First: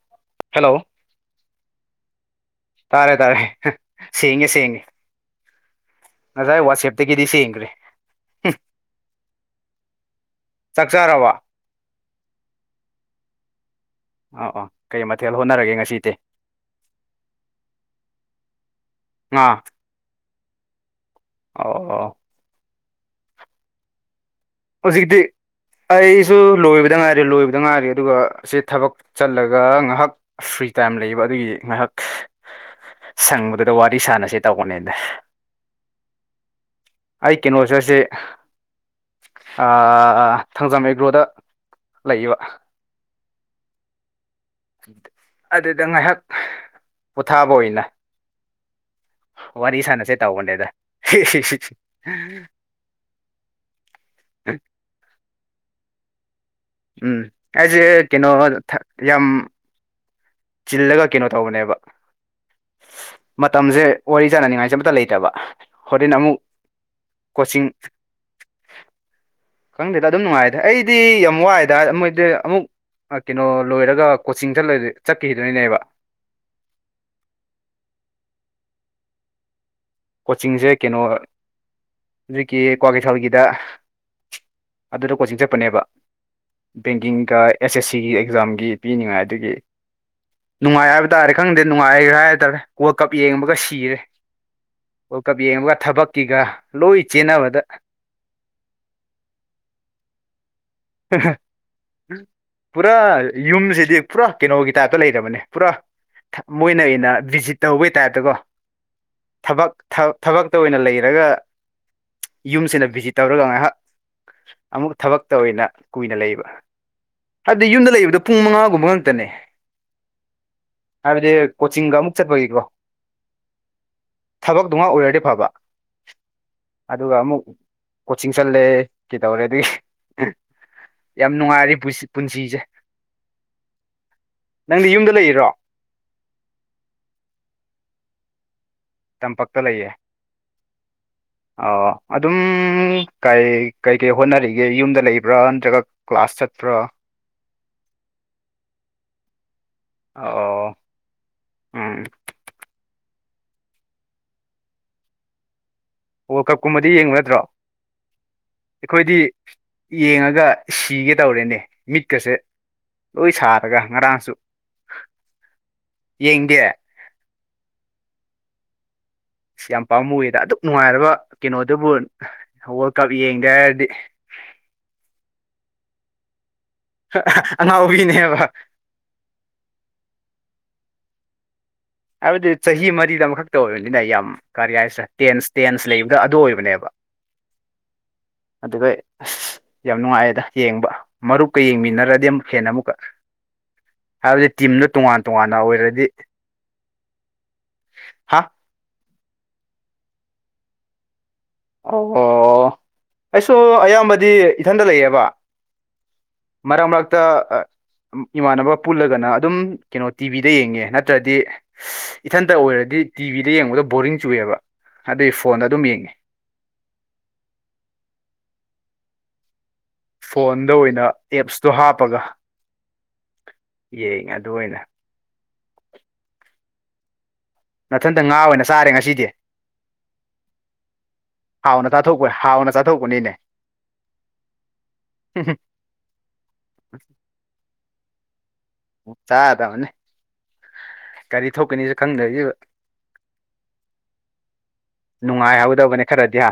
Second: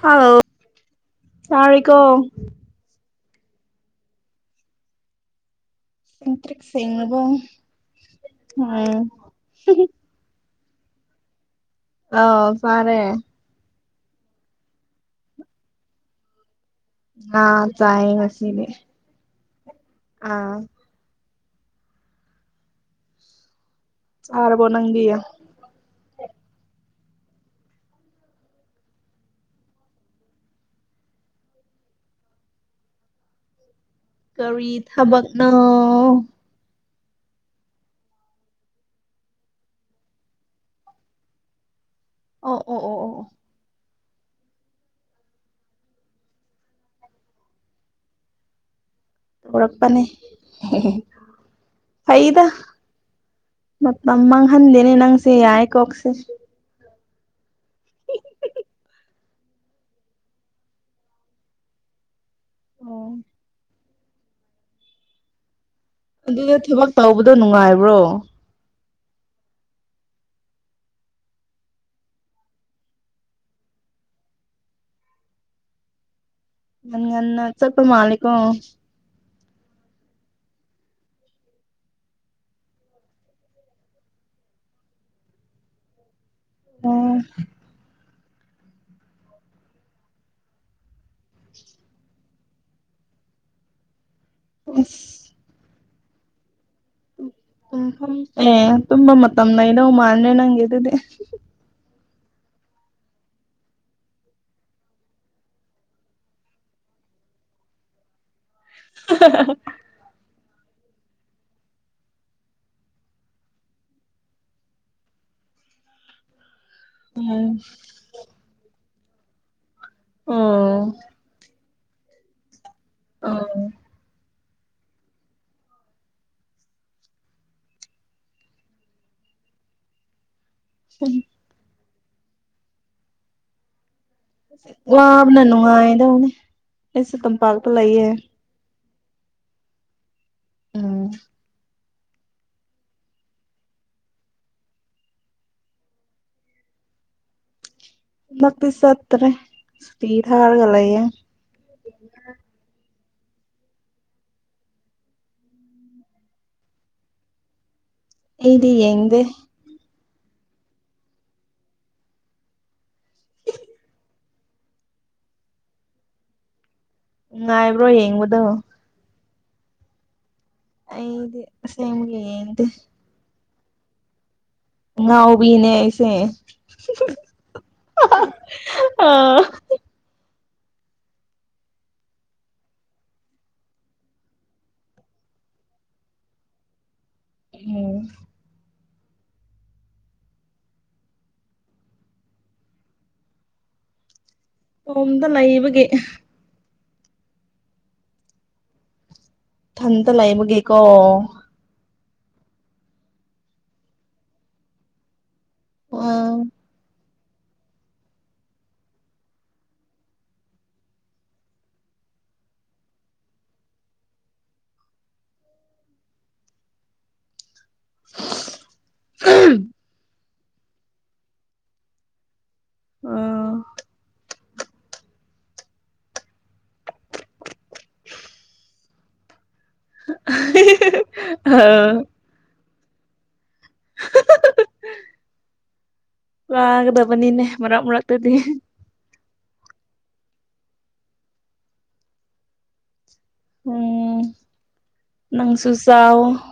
Hello ꯇꯥꯔꯦꯀꯣ ꯇꯥꯔꯦ ꯇꯥꯔꯦ ꯁꯦꯡꯉꯦ ꯁꯦꯡꯉꯦ ꯁꯦꯡꯇ꯭ꯔꯤꯛ ꯉꯁꯥꯏ ꯋꯥꯆꯦꯞꯇꯒꯤꯗꯤ ꯁꯦꯡꯂꯕꯣ ꯁꯦꯡꯒ꯭ꯔꯦ ꯎꯝ ꯆꯥꯛ ꯆꯥꯔꯕꯣ ꯑꯥꯎ ꯆꯥꯔꯦ ꯑꯥ ꯑꯥ ꯀꯩ ꯃꯊꯦꯜ ꯍꯣꯠꯅꯔꯒꯦ ꯉꯁꯤꯗꯤ ꯉꯥ ꯆꯥꯏ ꯉꯁꯤꯗꯤ ꯉꯥ ꯑꯥ ꯑꯣ ꯑꯣ ꯆꯥꯔꯕꯣ ꯅꯪꯗꯤ ꯍꯧꯖꯤꯛꯇꯤ ꯑꯩꯁꯨ ꯂꯣꯏꯕꯗ ꯉꯥꯏꯔꯤ ꯂꯣꯏꯕꯗ ꯉꯥꯏꯔꯤ ꯑꯗꯨꯒ ꯁꯤ ꯊꯕꯛ ꯆꯜꯂꯒ ꯉꯍꯥꯛ ꯐ꯭ꯔꯤ ꯇꯥꯏꯝ ꯂꯩꯕ ꯑꯗꯨꯒꯤ ꯉꯥꯏꯍꯥꯛ ꯁꯪꯕꯗ ꯗ ꯋꯥꯔꯤ ꯁꯥꯟꯅꯁꯦ ꯀꯔꯤ ꯇꯧꯕꯅꯤꯗ ꯊꯕꯛꯅꯣ ꯑꯩ ꯀꯩꯅꯣꯁꯨ ꯑꯁꯤ ꯑꯥ ꯊꯥꯡꯖꯥꯝ ꯑꯦꯒ꯭ꯔꯣꯗ ꯂꯩꯕ ꯑꯣ ꯑꯣ ꯑꯣ ꯑꯣ ꯑꯗꯨꯗ ꯉꯥꯏꯍꯥꯛ ꯄꯣꯊꯥꯕ ꯑꯣꯏꯅ ꯋꯥꯔꯤ ꯇꯧꯔꯛꯄꯅꯦ ꯁꯥꯟꯅꯁꯦ ꯇꯧꯕꯅꯦꯗ ꯃꯥꯇꯝ ꯃꯪꯍꯟꯗꯦꯅꯦ ꯅꯪꯁꯦ ꯌꯥꯥꯏꯌꯦꯀꯣ ꯎꯝ ꯑꯩꯁꯦ ꯀꯩꯅꯣ ꯌꯥꯝ ꯆꯤꯜꯂꯒ ꯀꯩꯅꯣ ꯇꯧꯕꯅꯦꯕ ꯑꯣ ꯃꯇꯝꯖꯦ ꯋꯥꯔꯤ ꯁꯥꯟꯅꯅꯤꯡꯉꯥꯏꯁꯦ ꯑꯃꯇ ꯂꯩꯇꯕ ꯍꯣꯔꯦꯟ ꯑꯃꯨꯛ ꯑꯗꯨꯗ ꯊꯕꯛ ꯇꯧꯕꯗꯣ ꯀꯣꯆꯤꯡ ꯅꯨꯡꯉꯥꯏꯕ꯭ꯔꯣ ꯈꯪꯗꯦꯗ ꯑꯗꯨꯝ ꯅꯨꯡꯉꯥꯏꯗꯦ ꯑꯩꯗꯤ ꯌꯥꯝ ꯋꯥꯏꯗ ꯃꯣꯏꯗꯤ ꯑꯃꯨꯛ ꯀꯩꯅꯣ ꯂꯣꯏꯔꯒ ꯀꯣꯆꯤꯡ ꯆꯠꯂꯣꯢꯗꯣꯢ ꯆꯠꯈꯤꯗꯣꯏꯅꯦꯕ ꯉꯟ ꯉꯟꯅ ꯆꯠꯄ ꯃꯥꯜꯂꯦꯀꯣ ꯀꯣꯆꯤꯡꯖꯦ ꯀꯩꯅꯣ ꯅꯣꯢꯒꯤ ꯀ꯭ꯋꯥꯀꯩꯊꯦꯜꯒꯤꯗ ꯑꯗꯨꯗ ꯀꯣꯆꯤꯡ ꯆꯠꯄꯅꯦꯕ ꯑꯣ ꯕꯦꯡꯀꯤꯡꯒ ꯑꯦꯁ ꯑꯦꯁ ꯁꯤꯒꯤ ꯑꯦꯛꯖꯥꯝꯒꯤ ꯄꯤꯅꯤꯉꯥꯏ ꯑꯗꯨꯒꯤ ꯅꯨꯡꯉꯥꯏ ꯍꯥꯏꯕ ꯇꯥꯥꯔꯦ ꯈꯪꯗꯦ ꯅꯨꯡꯉꯥꯏꯈ꯭ꯔꯦ ꯍꯥꯏꯇꯥꯔꯦ ꯋꯥꯔꯜ ꯀꯞ ꯌꯦꯡꯕꯒ ꯁꯤꯔꯦ ꯢꯁ ꯋꯥꯔꯜꯀꯞ ꯌꯦꯡꯕꯒ ꯊꯕꯛꯀꯤꯒ ꯂꯣꯏ ꯆꯦꯟꯅꯕꯗ ꯑꯦ ꯇꯨꯝꯕ ꯃꯇꯝ ꯂꯩꯗꯧ ꯃꯥꯥꯟꯗ꯭ꯔꯦ ꯅꯪꯒꯤꯗꯨꯗꯤ ꯄꯨꯔꯥ ꯌꯨꯝꯖꯤꯗꯤ ꯄꯨꯔꯥ ꯀꯩꯅꯣꯒꯤ ꯇꯥꯏꯞꯇ ꯂꯩꯔꯕꯅꯦ ꯄꯨꯔꯥ ꯃꯣꯏꯅ ꯑꯣꯏꯅ ꯚꯤꯖꯤꯠ ꯇꯧꯕꯩ ꯇꯥꯏꯞꯇꯀꯣ ꯊꯕꯛ ꯊ ꯊꯕꯛꯇ ꯑꯣꯏꯅ ꯂꯩꯔꯒ ꯌꯨꯝꯁꯤꯅ ꯚꯤꯖꯤꯠ ꯇꯧꯔꯒ ꯉꯥꯏꯍꯥꯛ ꯑꯃꯨꯛ ꯊꯕꯛꯇ ꯑꯣꯏꯅ ꯀꯨꯏꯅ ꯂꯩꯕ ꯎꯝ ꯍꯥꯏꯕꯗꯤ ꯌꯨꯝꯗ ꯂꯩꯕꯗꯣ ꯄꯨꯡ ꯃꯉꯥꯒꯨꯝꯕ ꯉꯥꯛꯇꯅꯦ ꯑꯣ ꯍꯥꯏꯕꯗꯤ ꯀꯣꯆꯤꯡꯒ ꯑꯃꯨꯛ ꯆꯠꯄꯒꯤꯀꯣ ꯑꯣ ꯊꯕꯛꯇꯨꯉꯥꯛ ꯑꯣꯏꯔꯗꯤ ꯐꯕ ꯑꯗꯨꯒ ꯑꯃꯨꯛ ꯀꯣꯆꯤꯡ ꯆꯠꯂꯦ ꯀꯩꯗꯧꯔꯦ ꯑꯗꯨꯒꯤ ꯌꯥꯝ ꯅꯨꯡꯉꯥꯏꯔꯤ ꯄꯨꯁꯤ ꯄꯨꯟꯁꯤꯁꯦ ꯅꯪꯗꯤ ꯌꯨꯝꯗ ꯋꯥꯕꯅ ꯂꯩꯔꯤꯔꯣ ꯅꯨꯡꯉꯥꯢꯗꯧꯅꯣ ꯑꯩꯁꯨ ꯇꯝꯄꯥꯛꯇ ꯂꯩꯌꯦ ꯇꯝꯄꯛꯇ ꯂꯩꯌꯦ ꯎꯝ ꯑꯣ ꯑꯗꯨꯝ ꯀ ꯀꯩꯀꯩ ꯍꯣꯠꯅꯔꯤꯒꯦ ꯌꯨꯝꯗ ꯂꯩꯕ꯭ꯔꯥ ꯅꯠꯇ꯭ꯔꯒ ꯀ꯭ꯂꯥꯁ ꯆꯄ꯭ꯔꯥ ꯍꯟꯗꯛꯇꯤ ꯆꯠꯇ꯭ꯔꯦ ꯁꯨꯇꯤ ꯊꯥꯔꯒ ꯑꯣ ꯂꯩꯌꯦ ꯎꯝ ꯋꯥꯔꯜꯀꯞ ꯀꯨꯝꯕꯗꯤ ꯌꯦꯡꯕ ꯅꯠꯇ꯭ꯔꯣ ꯑꯩꯗꯤ ꯑꯩꯈꯣꯏꯗꯤ ꯌꯦꯡꯗꯦ ꯌꯦꯡꯉꯒ ꯁꯤꯒꯦ ꯇꯧꯔꯦꯅꯦ ꯃꯤꯠꯀꯁꯦ ꯂꯣꯏ ꯁꯥꯔꯒ ꯉꯔꯥꯡꯁꯨ ꯌꯦꯡꯗꯦ ꯉꯥꯏꯕ꯭ꯔꯣ ꯌꯦꯡꯕꯗꯣ ꯢꯁ ꯌꯥꯝ ꯄꯥꯝꯃꯨꯌꯦꯗ ꯑꯗꯨꯛ ꯅꯨꯡꯉꯥꯏꯔꯕ ꯑꯩꯗꯤ ꯀꯩꯅꯣꯗꯨꯕꯨ ꯑꯁꯦꯡꯕꯒꯤ ꯌꯦꯡꯗꯦ ꯋꯥꯔꯜ ꯀꯞ ꯌꯦꯡꯗꯦ ꯍꯥꯏꯔꯗꯤ ꯉꯅꯥꯎꯕꯤꯅꯦ ꯑꯩꯁꯦ ꯑꯉꯥꯎꯕꯤꯅꯦꯕ ꯑꯥ ꯍꯥꯏꯕꯗꯤ ꯆꯍꯤ ꯃꯔꯤꯗ ꯑꯃꯈꯛꯇ ꯑꯣꯏꯕꯅꯤꯅ ꯌꯥꯝ ꯀꯥꯔꯤꯍꯥꯏꯁꯤꯔꯥ ꯇꯦꯟꯁ ꯇꯦꯟꯁ ꯂꯩꯕꯗ ꯑꯗꯨ ꯑꯣꯏꯕꯅꯦꯕ ꯎꯝ ꯑꯗꯨꯒꯩ ꯌꯥꯝ ꯅꯨꯡꯉꯥꯏꯌꯦꯗ ꯌꯦꯡꯕ ꯃꯔꯨꯞꯀ ꯌꯦꯡꯃꯤꯟꯅꯔꯗꯤ ꯑꯃꯨꯛ ꯍꯦꯟꯅ ꯑꯃꯨꯛꯀ ꯍꯥꯏꯕꯗꯤ ꯇꯤꯝꯗꯢ ꯇꯣꯉꯥꯟ ꯏꯇꯣꯝꯇ ꯇꯣꯉꯥꯟꯅ ꯂꯩꯕꯒꯤ ꯑꯣꯏꯔꯗꯤ ꯍꯥ ꯊꯟꯇ ꯂꯩꯕꯒꯤꯀꯣ ꯑꯣ ꯑꯩꯁꯨ ꯑꯌꯥꯝꯕꯗꯤ ꯏꯊꯟꯗ ꯂꯩꯌꯦꯕ ꯎꯝ ꯃꯔꯛ ꯃꯔꯛꯇ ꯏꯃꯥꯟꯅꯕ ꯄꯨꯜꯂꯒꯅ ꯑꯗꯨꯝ ꯀꯩꯅꯣ ꯇꯤꯚꯤꯗ ꯌꯦꯡꯉꯦ ꯅꯠꯇ꯭ꯔꯗꯤ꯫ ꯏꯊꯟꯇ ꯑꯣꯏꯔꯗꯤ ꯇꯤꯚꯤꯗ ꯌꯦꯡꯕꯗ ꯕꯣꯔꯤꯡ ꯆꯨꯑꯦꯕ ꯑꯗꯨꯢ ꯐꯣꯟꯗ ꯑꯗꯨꯝ ꯌꯦꯡꯉ‌ꯦ꯫ [unintelligible] ꯐꯣꯟꯗ ꯑꯣꯏꯅ ꯑꯦꯞꯁꯇꯣ ꯍꯥꯞꯄꯒ ꯑꯥ ꯌꯦꯡꯉꯦ ꯑꯗꯨ ꯑꯣꯏꯅ꯫ ꯅꯊꯟꯇ ꯉꯥ ꯑꯣꯏꯅ ꯆꯥꯔꯦ ꯉꯁꯤꯗꯤ꯫ ‌ [unintelligible] ꯍꯥꯎꯅ ꯆꯥꯊꯣꯛꯄ ꯍꯥꯎꯅ ꯆꯥꯊꯣꯛꯄꯅꯤꯅꯦ꯫ ꯆꯥꯒꯗꯕꯅꯤꯅꯦ ꯃꯔꯛ ꯃꯔꯛꯇꯗꯤ꯫ ꯆꯥꯒꯗꯝꯅꯤ꯫ ꯀꯔꯤ ꯊꯣꯛꯀꯅꯤꯁ ꯈꯪꯗꯕꯤ ꯎꯝ ꯅꯪꯁꯨ ꯅꯨꯡꯉꯥꯏꯍꯧꯗꯕꯅꯦ ꯆꯥꯎ ꯈꯔꯗꯤ ꯍꯥ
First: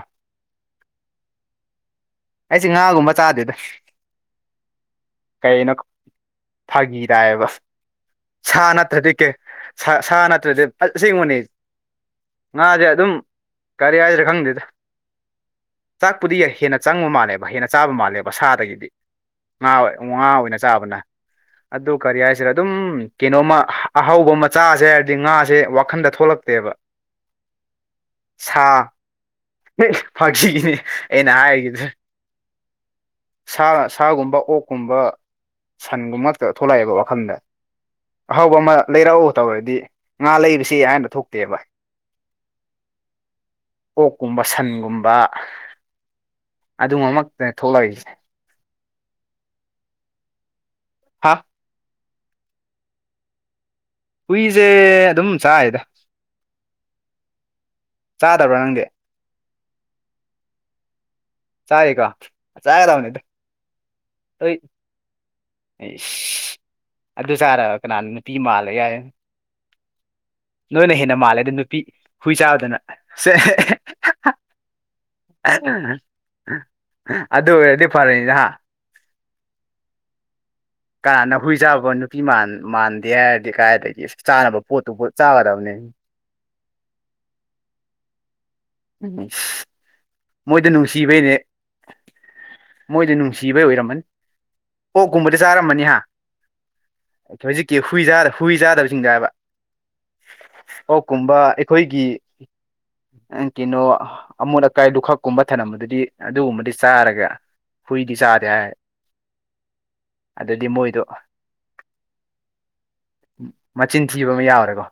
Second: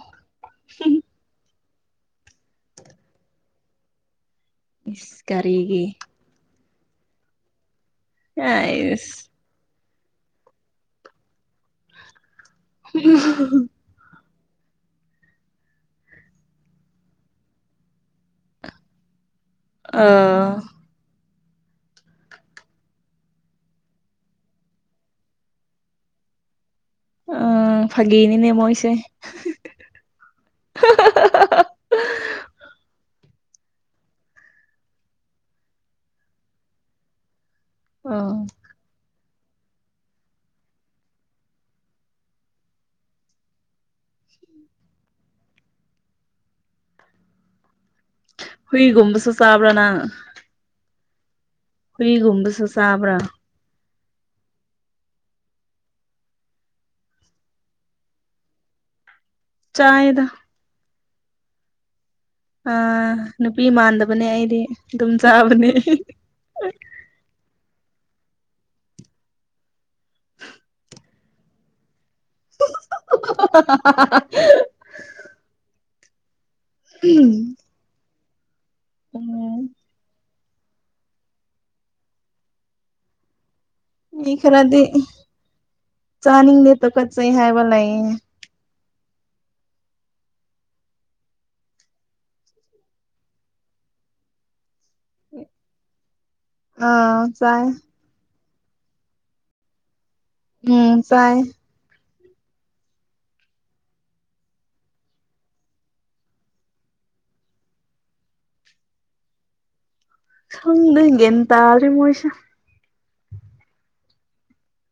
ꯑꯩꯁꯦ ꯉꯥꯒꯨꯝꯕ ꯆꯥꯗꯦꯗ ꯏꯁ ꯀꯩꯅꯣ ꯀꯔꯤꯒꯤ ꯐꯥꯒꯤ ꯇꯥꯢꯌꯦꯕ ꯁꯥ ꯅꯠꯇ꯭ꯔꯗꯤ ꯑꯥꯏꯁ ꯀꯦ ꯁꯥ ꯁꯥ ꯅꯠꯇ꯭ꯔꯗꯤ ꯑꯁꯦꯡꯕꯅꯤ ꯉꯥꯖꯦ ꯑꯗꯨꯝ ꯀꯔꯤ ꯍꯥꯢꯁꯤꯔꯥ ꯈꯪꯗꯦꯗ ꯆꯥꯛꯄꯨꯗꯤ ꯍꯦꯟꯅ ꯆꯪꯕ ꯃꯥꯜꯂꯦꯕ ꯍꯦꯟꯅ ꯆꯥꯕ ꯃꯥꯜꯂꯦꯕ ꯁꯥꯗꯒꯤꯗꯤ ꯉꯥ ꯉꯥ ꯑꯥ ꯑꯣꯏꯅ ꯆꯥꯕꯅ꯫ ꯑꯗꯨ ꯀꯔꯤ ꯍꯥꯏꯁꯤꯔ ꯑꯗꯨꯝ ꯀꯩꯅꯣꯃ ꯑꯍꯥꯎꯕ ꯃꯆꯥꯁꯦ ꯍꯥꯏꯔꯗꯤ ꯉꯥꯖꯦ ꯋꯥꯈꯟꯗ꯫ ꯊꯣꯛꯂꯛꯇꯦꯕ꯫ ꯎꯪ ꯁꯥ ꯐꯥꯈꯤꯒꯤꯅꯤ ꯑꯩꯅ ꯍꯥꯏꯒꯤꯗ꯭ꯔ‌ꯦ꯫ ꯁꯥ ꯁꯥꯒꯨꯝꯕ ꯑꯣꯛꯀꯨꯝꯕ꯫ ꯁꯟꯒꯨꯝꯕ ꯉꯥꯛꯇ ꯊꯣꯛꯂꯛꯑꯦꯕ ꯋꯥꯈꯟꯗ꯫ ꯑꯥ ꯑꯍꯥꯎꯕ ꯑꯃ ꯂꯩꯔꯛꯎ ꯇꯧꯔꯗꯤ ꯉꯥ ꯂꯩꯔꯨꯁꯤ ꯍꯥꯏꯅ ꯊꯣꯛꯇꯦꯕ꯫ ꯑꯣꯛꯀꯨꯝꯕ ꯁꯟꯒꯨꯝꯕ꯫ ꯑꯗꯨꯒꯨꯝꯃꯛꯇꯅꯦ ꯊꯣꯛꯂꯛꯏꯁꯦ꯫ ꯍꯨꯏꯒꯝꯕꯁꯨ ꯆꯕ꯭ꯔꯥ ꯅꯪ꯫ ꯍꯥꯥ꯫ ꯍꯨꯏꯒꯨꯝꯕꯁꯨ ꯆꯥꯕ꯭ꯔꯥ꯫ ꯍꯨꯏꯖꯦ ꯑꯗꯨꯝ ꯆꯥꯏꯗ ꯆꯥꯗꯕ꯭ꯔꯥ ꯅꯪꯗꯤ꯫ ꯆꯥꯏꯗ꯫ ꯥꯆꯥꯢꯌꯦ ꯀꫭ꯫ ꯑꯥ ꯅꯨꯄꯤ ꯃꯥꯟꯗꯕꯅꯦ ꯍꯣꯏ ꯑꯩꯗꯤ ꯑꯗꯨꯝ ꯆꯥꯕꯅꯦ꯫ ꯏꯁ ꯑꯗꯨ ꯆꯥꯔꯑ ꯀꯅꯥꯅ ꯅꯨꯄꯤ ꯃꯥꯜꯂꫭꯏ ꯍꯥꯏ [inaudible] ꯅꯣꯏꯅ ꯍꯦꯟꯅ ꯃꯥꯜꯂꯦꯗ ꯅꯨꯄꯤ ꯍꯨꯏ ꯆꯥꯕꯗꯨꯅ ꯁꯦ꯫ ꯑꯗꯨ ꯑꯣꯏꯔꯗꯤ ꯐꯔ‌ꯦꯅ‌ꯦ ꯍꯥ‌꯫ [unintelligible] ꯀꯥꯅ ꯍꯨꯏ ꯆꯥꯕ ꯅꯨꯄꯤ ꯃꯥꯟ ꯃꯥꯟꯗꯦ ꯍꯥꯏꯔꯗꯤ ꯀꯥꯏꯗꯒꯤ꯫ ꯆꯥꯅꯕ ꯄꯣꯠꯇꯨꯕꯨ ꯆꯥꯒꯗꯕꯅꯦ꯫ ꯆꯥꯅꯤꯡꯗ‌ꯦ ꯇꯨꯀꯠꯆꯩ ꯍꯥꯏꯕ ꯂꯩꯌ‌ꯦ꯫ ꯢꯁ ꯃꯣꯏꯗꯤ ꯅꯨꯡꯁꯤꯕꯩꯅꯦ꯫ ꯃꯣꯏꯗꯤ ꯅꯨꯡꯁꯤꯕꯩ ꯑꯣꯢꯔꯝꯃꯅꯤ ꯑꯣꯛꯀꯨꯝꯕꯗꯤ ꯆꯥꯔꯝꯃꯅꯤ ꯍꯥ꯫ ꯑꯥ ꯆꯥꯏ ꯍꯧꯖꯤꯛꯀꯤ ꯍꯨꯏ ꯍꯨꯏ ꯆꯥꯗꯕ ꯍꯨꯢ ꯆꯥꯗꯕꯁꯤꯡꯗ ꯍꯥꯏꯕ꯫ ꯎꯝ ꯑꯣꯛ ꯆꯥꯏ ꯀꯨꯝꯕ ꯑꯈꯣꯏꯒꯤ꯫ ꯀꯩꯅꯣ ꯑꯃꯣꯠ ꯑꯀꯥꯏꯗꯨꯈꯛꯀꯨꯝꯕ ꯊꯝꯝꯕꯗꯨꯗꯤ ꯑꯗꯨꯒꯨꯝꯕꯗꯤ ꯆꯥꯔꯒ꯫ ꯍꯨꯏꯗꯤ ꯆꯥꯗꯦ ꯍꯥꯏ ꯑꯗꯨꯗꯤ ꯃꯣꯏꯗꯣ꯫ ꯈꯪꯗꯦ ꯒ꯭ꯌꯥꯟ ꯇꯥꯗ꯭ꯔꯦ ꯃꯣꯏꯁꯦ ꯃꯆꯤꯟ ꯊꯤꯕ ꯑꯃ ꯌꯥꯎꯔꯦꯀꯣ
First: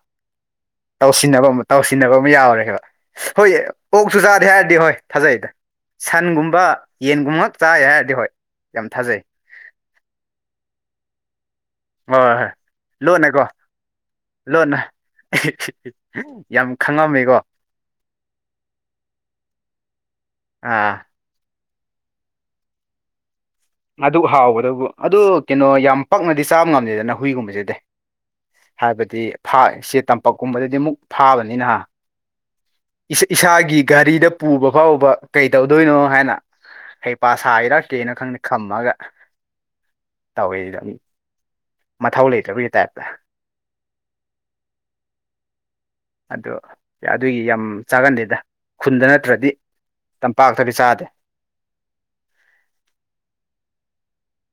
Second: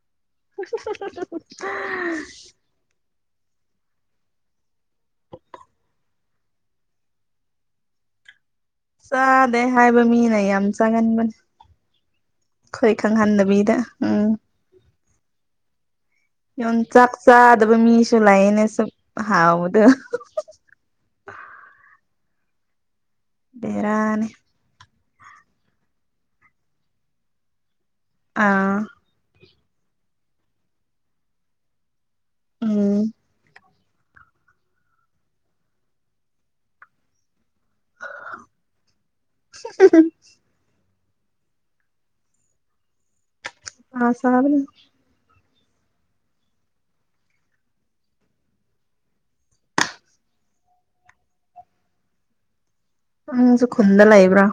ꯇꯧꯁꯤꯟꯅꯕ ꯑꯃ ꯇꯧꯁꯤꯟꯅꯕ ꯑꯃ ꯌꯥꯎꯔꯦ ꯍꯥꯏꯕ꯫ ꯍꯣꯏꯌꯦ ꯑꯣꯛꯁꯨ ꯆꯥꯗꯦ ꯍꯥꯏꯔꯗꯤ ꯍꯣꯏ ꯊꯥꯖꯩꯗ꯫ ꯁꯟꯒꯨꯝꯕ ꯌꯦꯟꯒꯨꯝ ꯉꯥꯛ ꯆꯥꯢ ꯍꯥꯏꯔꯗꯤ ꯍꯣꯏ꯫ ꯌꯥꯝ ꯊꯥꯖꯩ ꯆꯥꯗꯦ ꯍꯥꯏꯕ ꯃꯤꯅ ꯌꯥꯝ ꯆꯥꯒꯟꯕꯅꯦ ꯍꯣꯏ ꯍꯣꯏ ꯑꯩꯈꯣꯏ ꯂꯣꯟꯅꯀꯣ ꯈꯪꯍꯟꯗꯕꯤꯗ ꯎꯝ ꯂꯣꯟꯅ ꯌꯥꯝ ꯈꯪꯉꯝꯃꯦꯀꯣ ꯗꯕ ꯃꯤꯁꯨ ꯂꯩꯥꯌꯦꯅꯦ ꯁꯨꯛ ꯍꯥꯎꯕꯗꯨ ꯑꯥ ꯑꯗꯨꯛ ꯕꯦꯔꯥꯅꯤ ꯍꯥꯎꯕꯗꯕꯨ ꯑꯗꯨ ꯀꯩꯅꯣ ꯌꯥꯝ ꯄꯛꯅꯗꯤ ꯆꯥꯕ ꯉꯝꯗꯦꯗꯅ ꯍꯨꯏꯒꯨꯝꯕꯁꯤꯗꯤ ꯑꯥ ꯍꯥꯏꯕꯗꯤ ꯐꯥ ꯁꯦ ꯇꯝꯄꯥꯛꯀꯨꯝꯕꯗꯗꯤ ꯑꯃꯨꯛ ꯐꯥꯕꯅꯤꯅ ꯍꯥ ꯎꯝ ꯏꯁꯥ ꯢꯁꯥꯒꯤ ꯒꯥꯔꯤꯗ꯫ ꯄꯨꯕ ꯐꯥꯎꯕ ꯀꯩ ꯇꯧꯗꯣꯏꯅꯣ ꯍꯥꯏꯅ ꯍꯩꯄ ꯁꯥꯔꯤꯔ ꯈꯝꯃꯒ ꯇꯧꯋꯦꯁꯤꯗ ꯃꯊꯧ ꯂꯩꯇꯕꯒꯤ ꯇꯥꯏꯞꯇ꯫ ꯑꯥ ꯁꯥꯕꯅ‌ꯦ꯫ ꯑꯗꯨ ꯑꯗꯨꯒꯤ ꯌꯥꯝ ꯆꯥꯒꯟꯗꯦꯗ ꯈꯨꯟꯗ ꯅꯠꯇ꯭ꯔꯗꯤ ꯇꯝꯄꯥꯛꯇꯗꯤ ꯆꯥꯗꯦ꯫ ꯏꯪꯁꯨ ꯈꯨꯟꯗ ꯂꯩꯕ꯭ꯔꫭ꯫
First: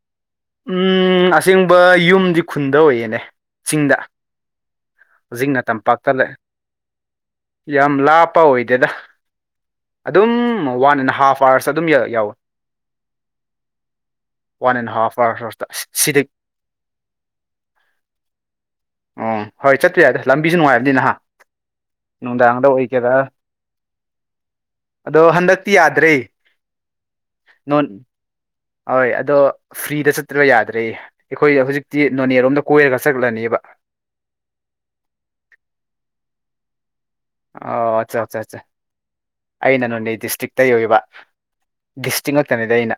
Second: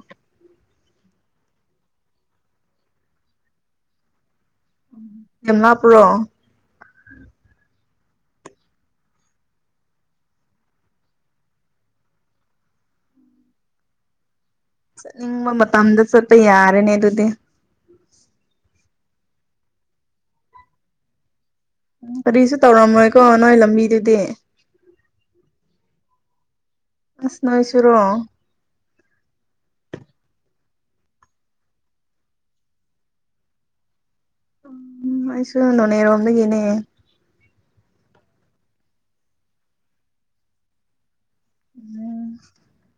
ꯎꯝ ꯑꯁꯦꯡꯕ ꯌꯨꯝꯗꯤ ꯈꯨꯟꯗ ꯑꯣꯏꯌꯦꯅꯦ ꯆꯤꯡꯗ꯫ ꯌꯥꯝ ꯍꯧꯖꯤꯛꯅ ꯂꯥꯞꯄ꯭ꯔꯣ ꯇꯝꯄꯥꯛꯇ ꯂꯩ ꯌꯥꯝ ꯂꯥꯞꯄ ꯑꯣꯏꯗꯦꯗ ꯑꯗꯨꯝ ꯋꯥꯟ ꯑꯦꯟ ꯍꯥꯐ ꯑꯥꯋꯔꯁ ꯑꯗꯨꯝ ꯌꯥꯎꯋꯦ ꯋꯥꯟ ꯑꯦꯟ ꯍꯥꯐ ꯑꯥꯋꯥꯔ ꯁꯤꯗꯒꯤ ꯌꯥꯔꯅꯦ ꯑꯗꯨꯗꯤ ꯑꯣ ꯍꯣꯏ ꯆꯠ ꯌꯥꯏꯗ ꯂꯝꯕꯤꯁꯨ ꯅꯨꯡꯉꯥꯏꯕꯅꯤꯅ ꯍꯥ ꯀꯔꯤꯁꯨ ꯅꯨꯡꯗꯥꯡꯗ ꯑꯣꯏꯒꯦꯔꯥ ꯇꯧꯔꯝꯃꯣꯏꯀꯣ ꯅꯣꯏ ꯂꯝꯕꯤꯗꯨꯗꯤ ꯑꯗꯣ ꯍꯟꯗꯛꯇꯤ ꯌꯥꯗ꯭ꯔꯦ ꯑꯁ ꯅꯣꯟ ꯅꯣꯏꯁꯨꯔꯣ ꯍꯣꯏ ꯑꯗꯣ ꯐ꯭ꯔꯤꯗ ꯆꯠꯇ꯭ꯔꯕ ꯌꯥꯗ꯭ꯔꯦ ꯑꯩꯈꯣꯏꯗ ꯍꯧꯖꯤꯛꯇꯤ ꯅꯣꯅꯦꯔꯣꯝꯗ ꯀꯣꯏꯔꯒ ꯆꯠꯂꯅꯤꯕ ꯎꯝ ꯑꯩꯁꯨ ꯅꯣꯅꯦꯔꯣꯝꯗꯒꯤꯅꯦ ꯑꯣ ꯑꯠꯆꯥ ꯑꯆꯥ ꯑꯠꯆꯥ ꯑꯩꯅ ꯅꯣꯅꯦ ꯗꯤꯁꯇ꯭ꯔꯤꯛꯇꯩ ꯑꯣꯢꯕ ꯎꯝ ꯗꯤꯁꯇ꯭ꯔꯤꯛ ꯅꯛꯇꯅꯤꯗ ꯑꯩꯅ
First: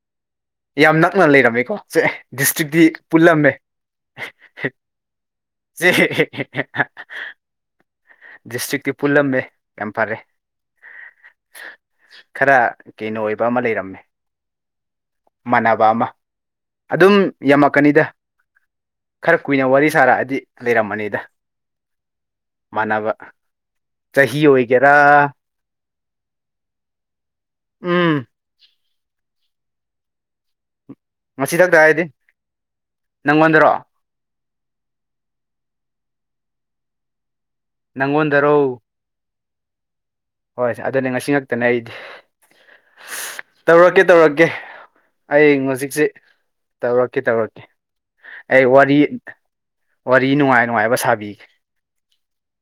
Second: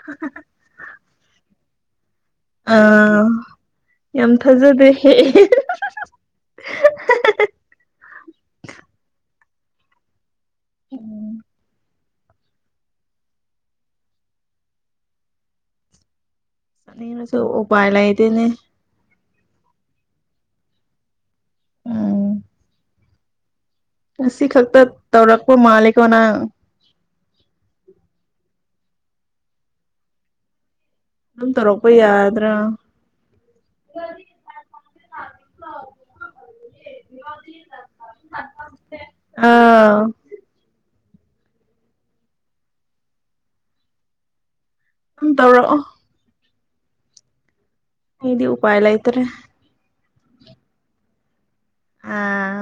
[unintelligible] ꯌꯥꯝ ꯅꯛꯅ ꯂꯩꯔꯝꯃꯦꯀꯣ ꯁꯦ ꯗꯤꯁꯇ꯭ꯔꯤꯛꯇꯤ ꯑꯥ ꯄꯨꯜꯂꯝꯃꯦ ꯌꯥꯝ ꯊꯥꯖꯗꯦ [unintelligible] ꯗꯤꯁꯇ꯭ꯔꯤꯛꯇꯤ ꯄꯨꯜꯂꯝꯃꯦ ꯌꯥꯝ ꯐꯔꯦ ꯎꯝ ꯈꯔ ꯀꯩꯅꯣ ꯑꯣꯏꯕ ꯑꯃ ꯂꯩꯔꯝꯃꯦ ꯃꯥꯟꯅꯕ ꯑꯃ ꯑꯗꯨꯝ ꯆꯠꯅꯤꯡꯉꯁꯨ ꯎꯄꯥꯏ ꯌꯥꯝꯃꯛꯀꯅꯤꯗ ꯂꯩꯇꯦꯅꯦ ꯈꯔ ꯀꯨꯏꯅ ꯋꯥꯔꯤ ꯁꯥꯔꯛꯑꯗꯤ ꯂꯩꯔꯝꯃꯅꯤꯗ ꯎꯝ ꯃꯅꯕ ꯉꯁꯤ ꯈꯛꯇ ꯇꯧꯔꯛꯄ ꯃꯥꯂꯤꯛꯣ ꯅꯪ ꯎꯝ ꯑꯗꯨꯝ ꯃꯁꯤꯊꯛꯇ ꯇꯧꯔꯛꯄ ꯍꯥꯏꯗꯤ ꯌꯥꯗ꯭ꯔꯥ ꯅꯪꯉꯣꯟꯗꯔꯣ ꯅꯉꯣꯟꯗꯔꯣ ꯑꯥ ꯍꯣꯏꯦ ꯑꯗꯨꯅꯦ ꯉꯁꯤ ꯉꯛꯇꯅꯦ ꯑꯩꯗꯤ ꯇꯧꯔꯛꯀꯦ ꯇꯧꯔꯛꯀꯦ ꯑꯗꯨꯝ ꯑꯩ ꯇꯧꯔꯛꯑꯣ ꯍꯧꯖꯤꯛꯖꯦ ꯇꯧꯔꯛꯀꯦ ꯇꯧꯔꯛꯀꯦ ꯑꯩꯗꯤ ꯑꯩ ꯎꯄꯥꯏ ꯋꯥꯔꯤ ꯂꯩꯇ꯭ꯔꯦ ꯋꯥꯔꯤ ꯅꯨꯡꯉꯥꯏ ꯅꯨꯡꯉꯥꯏꯕ ꯁꯥꯕꯤꯒꯦ ꯑꯥ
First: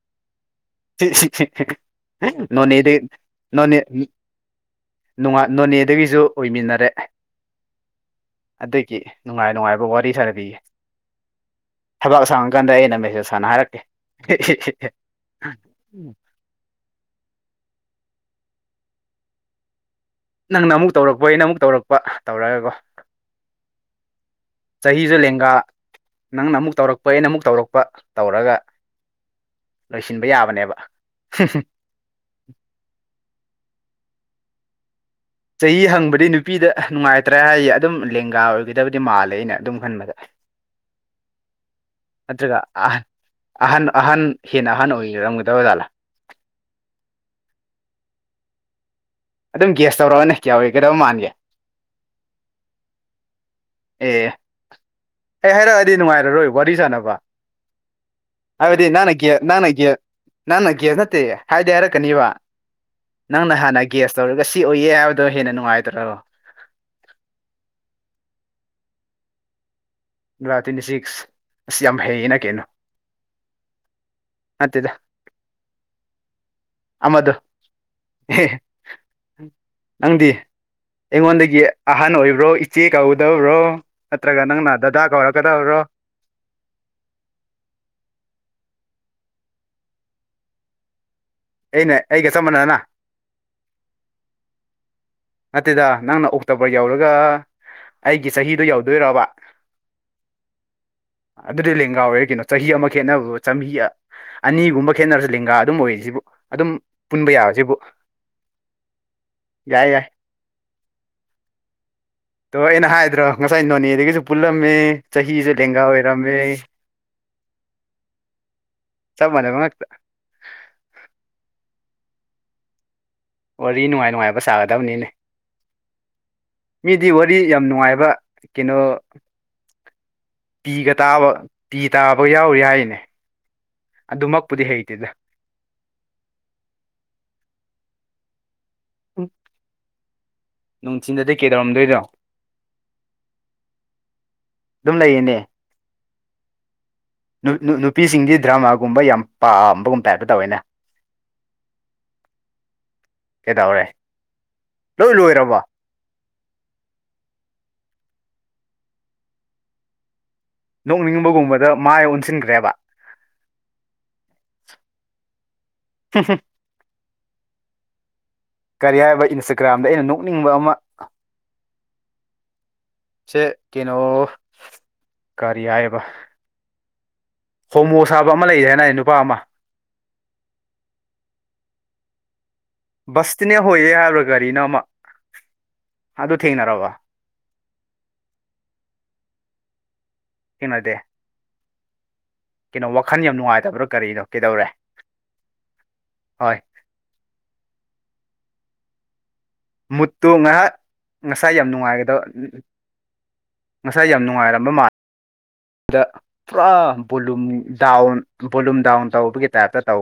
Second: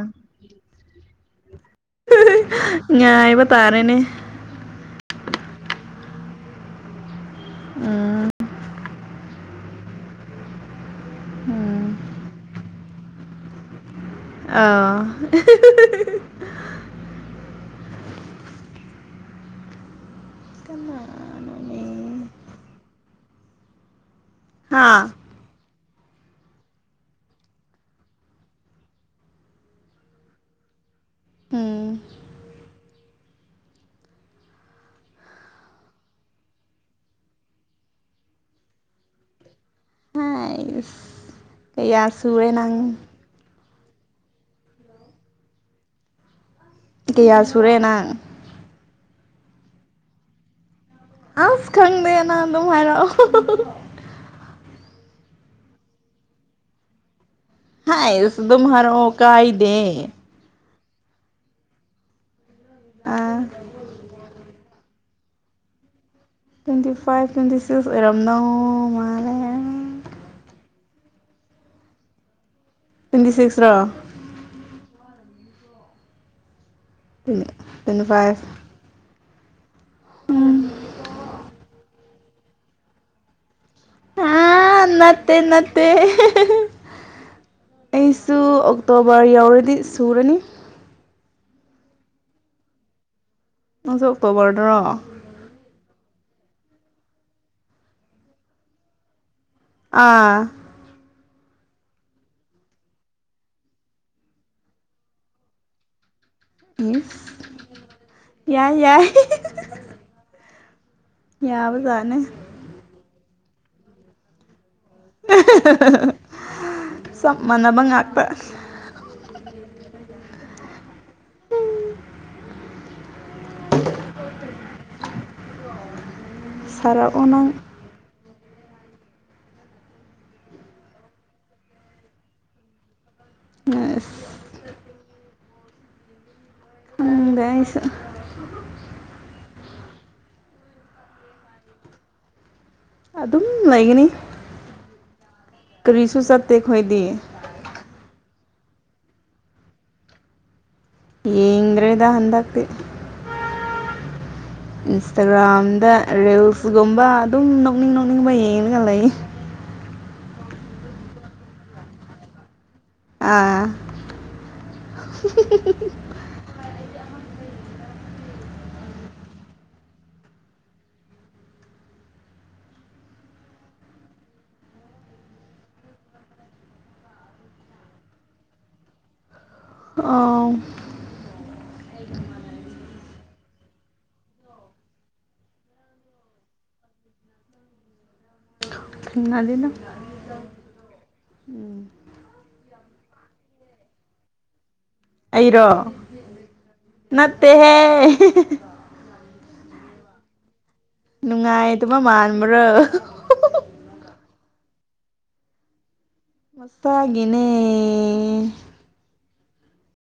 ꯅꯣꯅꯦꯗꯩ ꯉꯥꯏꯕ ꯅꯣꯅꯦ ꯇꯥꯔꯦꯅꯦ ꯅꯣꯅꯦꯗꯒꯤꯁꯨ ꯑꯣꯏꯃꯤꯟꯅꯔꯦ ꯎꯝ ꯑꯗꯒꯤ ꯅꯨꯡꯉꯥꯏ ꯅꯨꯡꯉꯥꯏꯕ ꯋꯥꯔꯤ ꯁꯥꯟꯅꯕꯤꯒꯦ ꯎꯝ ꯊꯕꯛ ꯁꯥꯡꯉꯀꯥꯟꯗ ꯑꯩꯅ ꯃꯦꯁꯦꯖ ꯁꯥꯟꯅ ꯍꯥꯏꯔꯛꯀꯦ [inaudible] [inaudible] ꯅꯪꯅ ꯑꯃꯨꯛ ꯇꯧꯔꯛꯄ ꯑꯩꯅ ꯑꯃꯨꯛ ꯇꯧꯔꯛꯄ ꯀꯅꯥꯅꯣꯅꯦ ꯇꯧꯔꯒꯀꯣ ꯍꯥꯥ ꯆꯍꯤꯖꯦ ꯂꯦꯡꯒꯥ ꯅꯪꯅ ꯑꯃꯨꯛ ꯇꯧꯔꯛꯄ ꯑꯩꯅ ꯑꯃꯨꯛ ꯇꯧꯔꯛꯄ ꯇꯧꯔꯒ ꯂꯣꯏꯁꯤꯟꯕ ꯌꯥꯕꯅꯦꯕ ꯍꯝ-ꯍꯝ ꯎꯝ ꯆꯍꯤ ꯍꯪꯕꯗꯤ ꯅꯨꯄꯤꯗ ꯅꯨꯡꯉꯥꯏꯇ꯭ꯔꯦ ꯍꯥꯏꯌꯦ ꯑꯗꯨꯝ ꯂꯦꯡꯒꯥ ꯑꯣꯏꯒꯗꯕꯗꯤ ꯃꯥꯜꯂꯦ ꯑꯩꯅ ꯑꯗꯨꯝ ꯈꯟꯕꯅꯦ ꯍꯥꯏ ꯀꯌꯥ ꯁꯨꯔꯦ ꯅꯪ ꯑꯍꯟ-ꯑꯍꯟ ꯍꯦꯟꯅ ꯑꯍꯟ ꯑꯣꯏꯔꯝꯒꯗꯕ ꯖꯥꯠꯂ ꯀꯌꯥ ꯁꯨꯔꯦ ꯅꯪ ꯑꯗꯨꯝ ꯒꯌꯥꯁ ꯇꯧꯔꯑꯅꯦ ꯑꯣꯏꯔꯀꯗꯧ ꯃꯥꯟꯒꯦ ꯑꯁ ꯈꯪꯗꯦ ꯅꯪ ꯑꯗꯨꯝ ꯍꯥꯏꯔꯛ ꯑꯣ ꯑꯦ ꯑꯩ ꯍꯥꯏꯔꯛꯑꯗꯤ ꯅꯨꯡꯉꯥꯏꯔꯔꯣꯏ ꯋꯥꯔꯤ ꯁꯥꯥꯟꯅꯕ ꯍꯁꯨ ꯑꯗꯨꯝ ꯃꯔꯛ ꯑꯣ ꯅꯪꯅ ꯀꯥꯏꯗꯦ ꯒꯦ ꯅꯪꯅ ꯒꯦꯞ ꯅꯠꯇꯦ ꯍꯥꯏꯗꯤ ꯍꯥꯏꯔꯛꯀꯅꯤꯕ ꯑꯥ ꯅꯪꯅ ꯍꯥꯟꯅ ꯒ꯭ꯌꯥꯁ ꯇꯧꯔꯒ ꯁꯤ ꯑꯣꯏꯌꯦ ꯍꯥꯏꯕꯗꯣ ꯍꯦꯟꯅ ꯅꯨꯡꯉꯥꯏꯇꯔꯣ ꯇ꯭ꯋꯦꯟꯇꯤ ꯐꯥꯏꯚ ꯇ꯭ꯋꯦꯟꯇꯤ ꯁꯤꯛꯁ ꯑꯣꯏꯔꯝꯗꯧ ꯃꯥꯜꯂꯦ [unintelligible] ꯇ꯭ꯋꯦꯟꯇꯤ ꯁꯤꯛꯁ ꯑꯁ ꯌꯥꯝ ꯍꯩꯌꯦꯅ ꯀꯩꯅꯣ ꯇ꯭ꯋꯦꯟꯇꯤ ꯁꯤꯛꯁ ꯔꯣ ꯅꯠꯇꯦꯗ ꯑꯃꯗꯣ ꯇ꯭ꯋꯦꯟꯇꯤ ꯍꯦ ꯐꯥꯏꯚ ꯅꯪꯗꯤ ꯑꯩꯉꯣꯟꯗꯒꯤ ꯑꯍꯟ ꯑꯣꯏꯕ꯭ꯔꯣ ꯏꯆꯦ ꯀꯧꯒꯗꯧꯔꯣ ꯑꯥ ꯅꯠꯇꯦ-ꯅꯠꯇꯦ ꯑꯩꯁꯨ ꯑꯣꯛꯇꯣꯕꯔ ꯌꯧꯔꯗꯤ ꯁꯨꯔꯅꯤ ꯑꯩꯅ ꯑꯩꯒ ꯆꯞꯃꯥꯟꯅꯅꯥ ꯅꯪꯁꯨ ꯑꯣꯛꯇꯣꯕꯔꯗꯔꯣ ꯅꯠꯇꯦꯗ ꯅꯪꯅ ꯑꯣꯛꯇꯣꯕꯔ ꯌꯧꯔꯒ ꯑꯩꯒꯤ ꯆꯍꯤꯗꯣ ꯌꯧꯗꯣꯏꯔꯕ ꯑꯥ ꯑꯗꯨꯗꯤ ꯂꯦꯡꯒꯥꯑꯣꯏꯔꯦ ꯀꯩꯅꯣ ꯆꯍꯤ ꯑꯃ ꯈꯦꯠꯅꯕꯕꯨ ꯆ ꯑꯅꯤꯒꯨꯝꯕ ꯈꯦꯠꯅꯔꯁꯨ ꯂꯦꯡꯒꯥ ꯑꯗꯨꯝ ꯑꯣꯏꯔꯤꯁꯤꯕꯨ ꯑꯗꯨꯝ ꯏꯁ ꯄꯨꯟꯕ ꯌꯥꯔꯁꯤꯕꯨ ꯌꯥꯏ ꯌꯥꯏ ꯌꯥꯏ ꯌꯥꯏ ꯌꯥꯕ ꯖꯥꯠꯅꯤ ꯇꯣꯔꯦ ꯅꯍꯥꯏꯗ꯭ꯔꯣ ꯉꯁꯥꯏ ꯅꯣꯅꯦꯗꯒꯤꯁꯨ ꯄꯨꯜꯂꯝꯃꯤ ꯆꯍꯤꯁꯦ ꯂꯦꯡꯒꯥ ꯑꯣꯏꯔꯝꯃꯦ ꯆꯞ ꯃꯥꯟꯅꯕ ꯉꯥꯛꯇ ꯆꯞ ꯃꯥꯟꯕ ꯉꯥꯛꯇ ꯎꯝ ꯋꯥꯔꯤ ꯅꯨꯡꯉꯥꯏ-ꯅꯨꯡꯉꯥꯏꯕ ꯁꯥꯒꯗꯕꯅꯤꯅꯦ ꯃꯤꯗꯤ ꯁꯥꯔꯛꯑꯣ ꯋꯥꯔꯤ ꯅꯪ ꯌꯥꯝ ꯅꯨꯡꯉꯥꯏꯕ ꯀꯩꯅꯣ ꯄꯤꯒ ꯇꯥꯕ ꯄꯤ ꯇꯥꯕ ꯌꯥꯎꯔꯤ ꯍꯥꯏꯅꯦ ꯑꯁ ꯑꯗꯨꯃꯛꯄꯨꯗꯤ ꯍꯩꯇꯦꯗ ꯎꯝꯗꯄꯩꯏꯁꯨ [unintelligible] ꯎ ꯅꯨꯡꯊꯤꯟꯗꯗꯤ ꯀꯩꯗꯧꯔꯝꯗꯣꯏꯅꯣ ꯑꯗꯨꯝ ꯂꯩꯒꯅꯤ ꯑꯗꯨꯝ ꯂꯩꯌꯦꯅꯦ ꯀꯔꯤꯁꯨ ꯆꯠꯇꯦ ꯑꯩꯈꯣꯏꯗꯤ ꯅꯨꯄꯤꯁꯤꯡꯗꯤ ꯗ꯭ꯔꯃꯥꯒꯨꯝꯕ ꯌꯥꯝ ꯄꯥꯝꯕꯒꯨꯝꯕ ꯇꯥꯏꯞꯇ ꯇꯧꯋꯦꯅꯦ ꯌꯦꯡꯗꯔꯦꯗ ꯍꯟꯗꯛꯇꯤ ꯀꯩꯗꯧꯔꯦ ꯂꯣꯏ ꯂꯣꯏꯔꯕꯣ ꯏꯟꯁꯇꯥꯒ꯭ꯔꯥꯝꯗ ꯔꯤꯜꯁꯒꯨꯝꯕ ꯑꯗꯨꯝ ꯅꯣꯛꯅꯤꯡ-ꯅꯣꯛꯅꯤꯡꯕ ꯌꯦꯡꯉꯒ ꯂꯩ ꯅꯣꯛꯅꯤꯡꯕꯒꯨꯝꯕꯗ ꯃꯥꯏ ꯑꯣꯟꯁꯤꯟꯈ꯭ꯔꯦꯕ ꯑꯥ ꯍ-ꯍ ꯀꯔꯤ ꯍꯥꯏꯕ ꯏꯟꯁꯇꯒ꯭ꯔꯥꯝꯗ ꯑꯩꯅ ꯅꯣꯛꯅꯤꯡꯕ ꯑꯃ ꯁꯦ ꯀꯩꯅꯣ ꯀꯔꯤ ꯍꯥꯏꯌꯦꯕ ꯍꯣꯃꯣ ꯁꯥꯕ ꯑꯃ ꯂꯩꯔꯤ ꯍꯥꯏꯅꯦ ꯅꯨꯄꯥ ꯑꯃ ꯑꯥꯎ ꯕꯁꯇꯤꯅꯦ ꯍꯣꯏꯌꯦ ꯍꯥꯏꯕ꯭ꯔꯥ ꯒꯥꯔꯤꯅ ꯑꯃ ꯑꯗꯨ ꯊꯦꯡꯅꯔꯕ [unintelligible] ꯀꯩꯅꯣꯗꯦ ꯎꯝ ꯀꯩꯅꯣ ꯋꯥꯈꯜ ꯌꯥꯝ ꯅꯨꯡꯉꯥꯏꯇꯕ꯭ꯔꯥ ꯀꯔꯤꯅꯣ ꯀꯩꯗꯧꯔꯦ ꯑꯩꯔꯣ ꯍꯣꯏ ꯅꯠꯇꯦ ꯍꯦ ꯃꯨꯠꯇꯨ ꯉꯥꯏꯍꯥꯛ ꯉꯁꯥꯏ ꯌꯥꯝ ꯅꯨꯡꯉꯥꯏꯇꯕ ꯅꯨꯡꯉꯥꯏꯒꯗꯕ ꯃꯥꯟꯕ꯭ꯔꯣ ꯉꯁꯥꯏ ꯌꯥꯝ ꯅꯨꯡꯉꯥꯏꯔꯝꯕ ꯃꯥꯜꯂꯤ ꯗ ꯄꯨꯔꯥ ꯕꯣꯂꯨꯝ ꯃꯁꯥꯒꯤꯅꯦ ꯗꯥꯎꯟ ꯕꯣꯂꯨꯝ ꯗꯥꯎꯟ ꯇꯧꯕꯒꯤ ꯇꯥꯏꯞꯇ ꯇꯧ